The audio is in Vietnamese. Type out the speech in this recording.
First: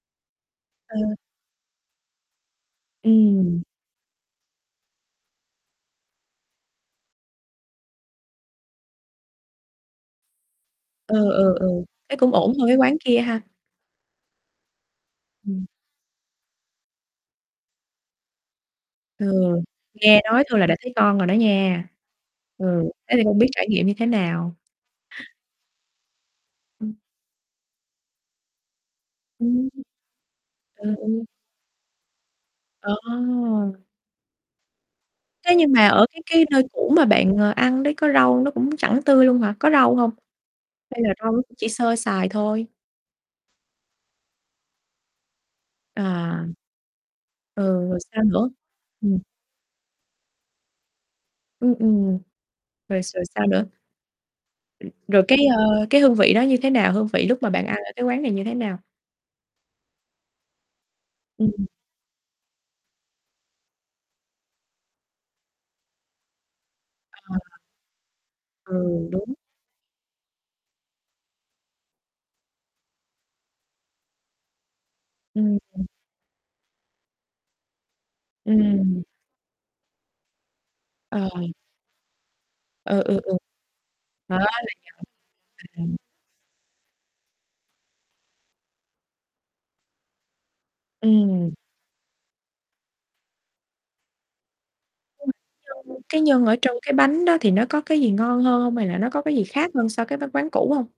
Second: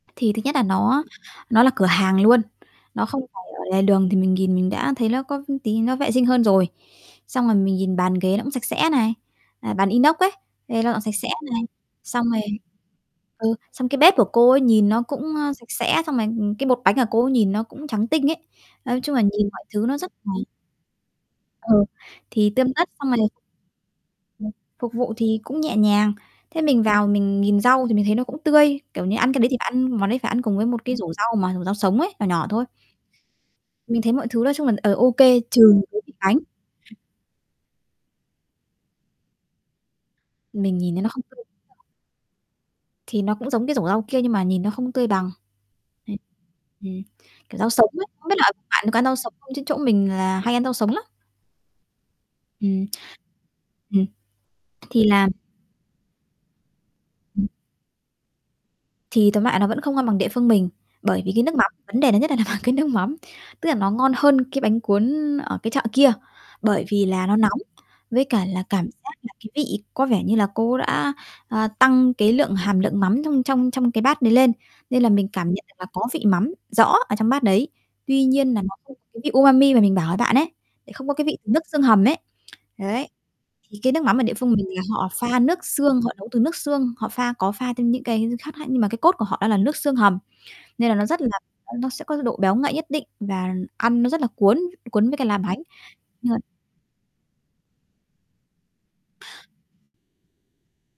Thì thứ nhất là nó Ừ. nó là cửa hàng luôn. Nó không phải Ừm. ở lề đường, thì mình nhìn mình đã thấy nó có tí nó vệ sinh hơn rồi. Xong rồi mình nhìn bàn ghế nó cũng sạch sẽ này, à, bàn inox ấy, thấy nó sạch Ờ, sẽ ờ, này. ờ, thấy Xong cũng rồi ổn hơn cái quán kia ha? ừ, xong cái bếp của cô ấy nhìn nó cũng, a, Ừm. sạch sẽ, xong rồi, ừm, cái bột bánh của cô ấy nhìn nó cũng trắng tinh ấy. Nói chung là Ừ, nhìn mọi thứ nó rất nghe là nói thôi là đã thấy ngon rồi đó ờ, nha. thì tươm Ừ, tất xong thế rồi thì là không biết trải nghiệm như thế ừm, nào? phục vụ thì cũng nhẹ nhàng. Thế mình Ừm. vào mình nhìn rau thì mình thấy nó cũng tươi, kiểu như, ăn cái đấy thì Ừm. bạn ăn món đấy phải ăn cùng với một Ờ, cái rổ ừ. rau mà rau sống ấy, nhỏ nhỏ thôi. Ờ! Mình thấy mọi thứ nói chung mình, ờ, OK, Thế nhưng trừ mà cái ở vị cái bánh. cái nơi cũ mà bạn, ờ, ăn đấy có rau nó cũng chẳng tươi luôn hả, có rau hông? Mình nhìn Hay thấy là nó không rau nó tươi. cũng chỉ sơ sài thôi? Thì nó cũng giống cái rổ rau kia nhưng mà nhìn nó không tươi bằng. Đấy. À. Ừm, kiểu Ừ, rau sống rồi ấy, sao không biết là nữa? ở bạn có ăn rau Ừm. sống không chứ chỗ mình là hay ăn rau sống lắm. Ừm, ừm, Ừm. rồi rồi sao nữa? Ừm. Ừm, Thì rồi làm cái, ờ, cái hương vị đó như thế nào, hương vị lúc Ừm. mà bạn ăn ở cái quán này như thế nào? Thì tóm lại nó vẫn không ngon bằng địa phương mình, bởi vì, cái Ừm. nước mắm, vấn đề lớn nhất là nằm ở cái nước mắm. Tức là nó ngon hơn cái bánh cuốn ở cái chợ kia, bởi vì là nó Ờ. nóng, với cả là cảm Ừ, giác đúng. là, cái, vị có vẻ như là cô ấy đã, ờ, tăng cái lượng hàm lượng mắm trong trong trong cái bát đấy lên, nên là mình cảm Ừm, nhận được ừm. là có vị mắm rõ ở trong bát đấy. Tuy nhiên là nó không Ừm. có cái vị umami mà mình bảo với bạn ấy, lại không có Ờ. cái vị của nước xương hầm ấy. Ờ, Đấy. ừ, ừ. Thì cái nước mắm ở địa Đó, phương mình là họ pha nước [unintelligible] ừm. xương, họ nấu từ nước xương, họ pha có pha thêm những cái h hương khác lại, nhưng mà cái cốt của họ đó là nước xương hầm. Nên là nó rất là [unintelligible] Ừm. nó sẽ có cái độ béo ngậy nhất định và ăn nó rất là cuốn cuốn với cả là bánh. [unintelligible] Cái Nên nhân ở trong cái bánh đó thì nó có cái gì ngon hơn hông? Hay là nó có cái gì khác hơn so cái vói cái quán cũ hông?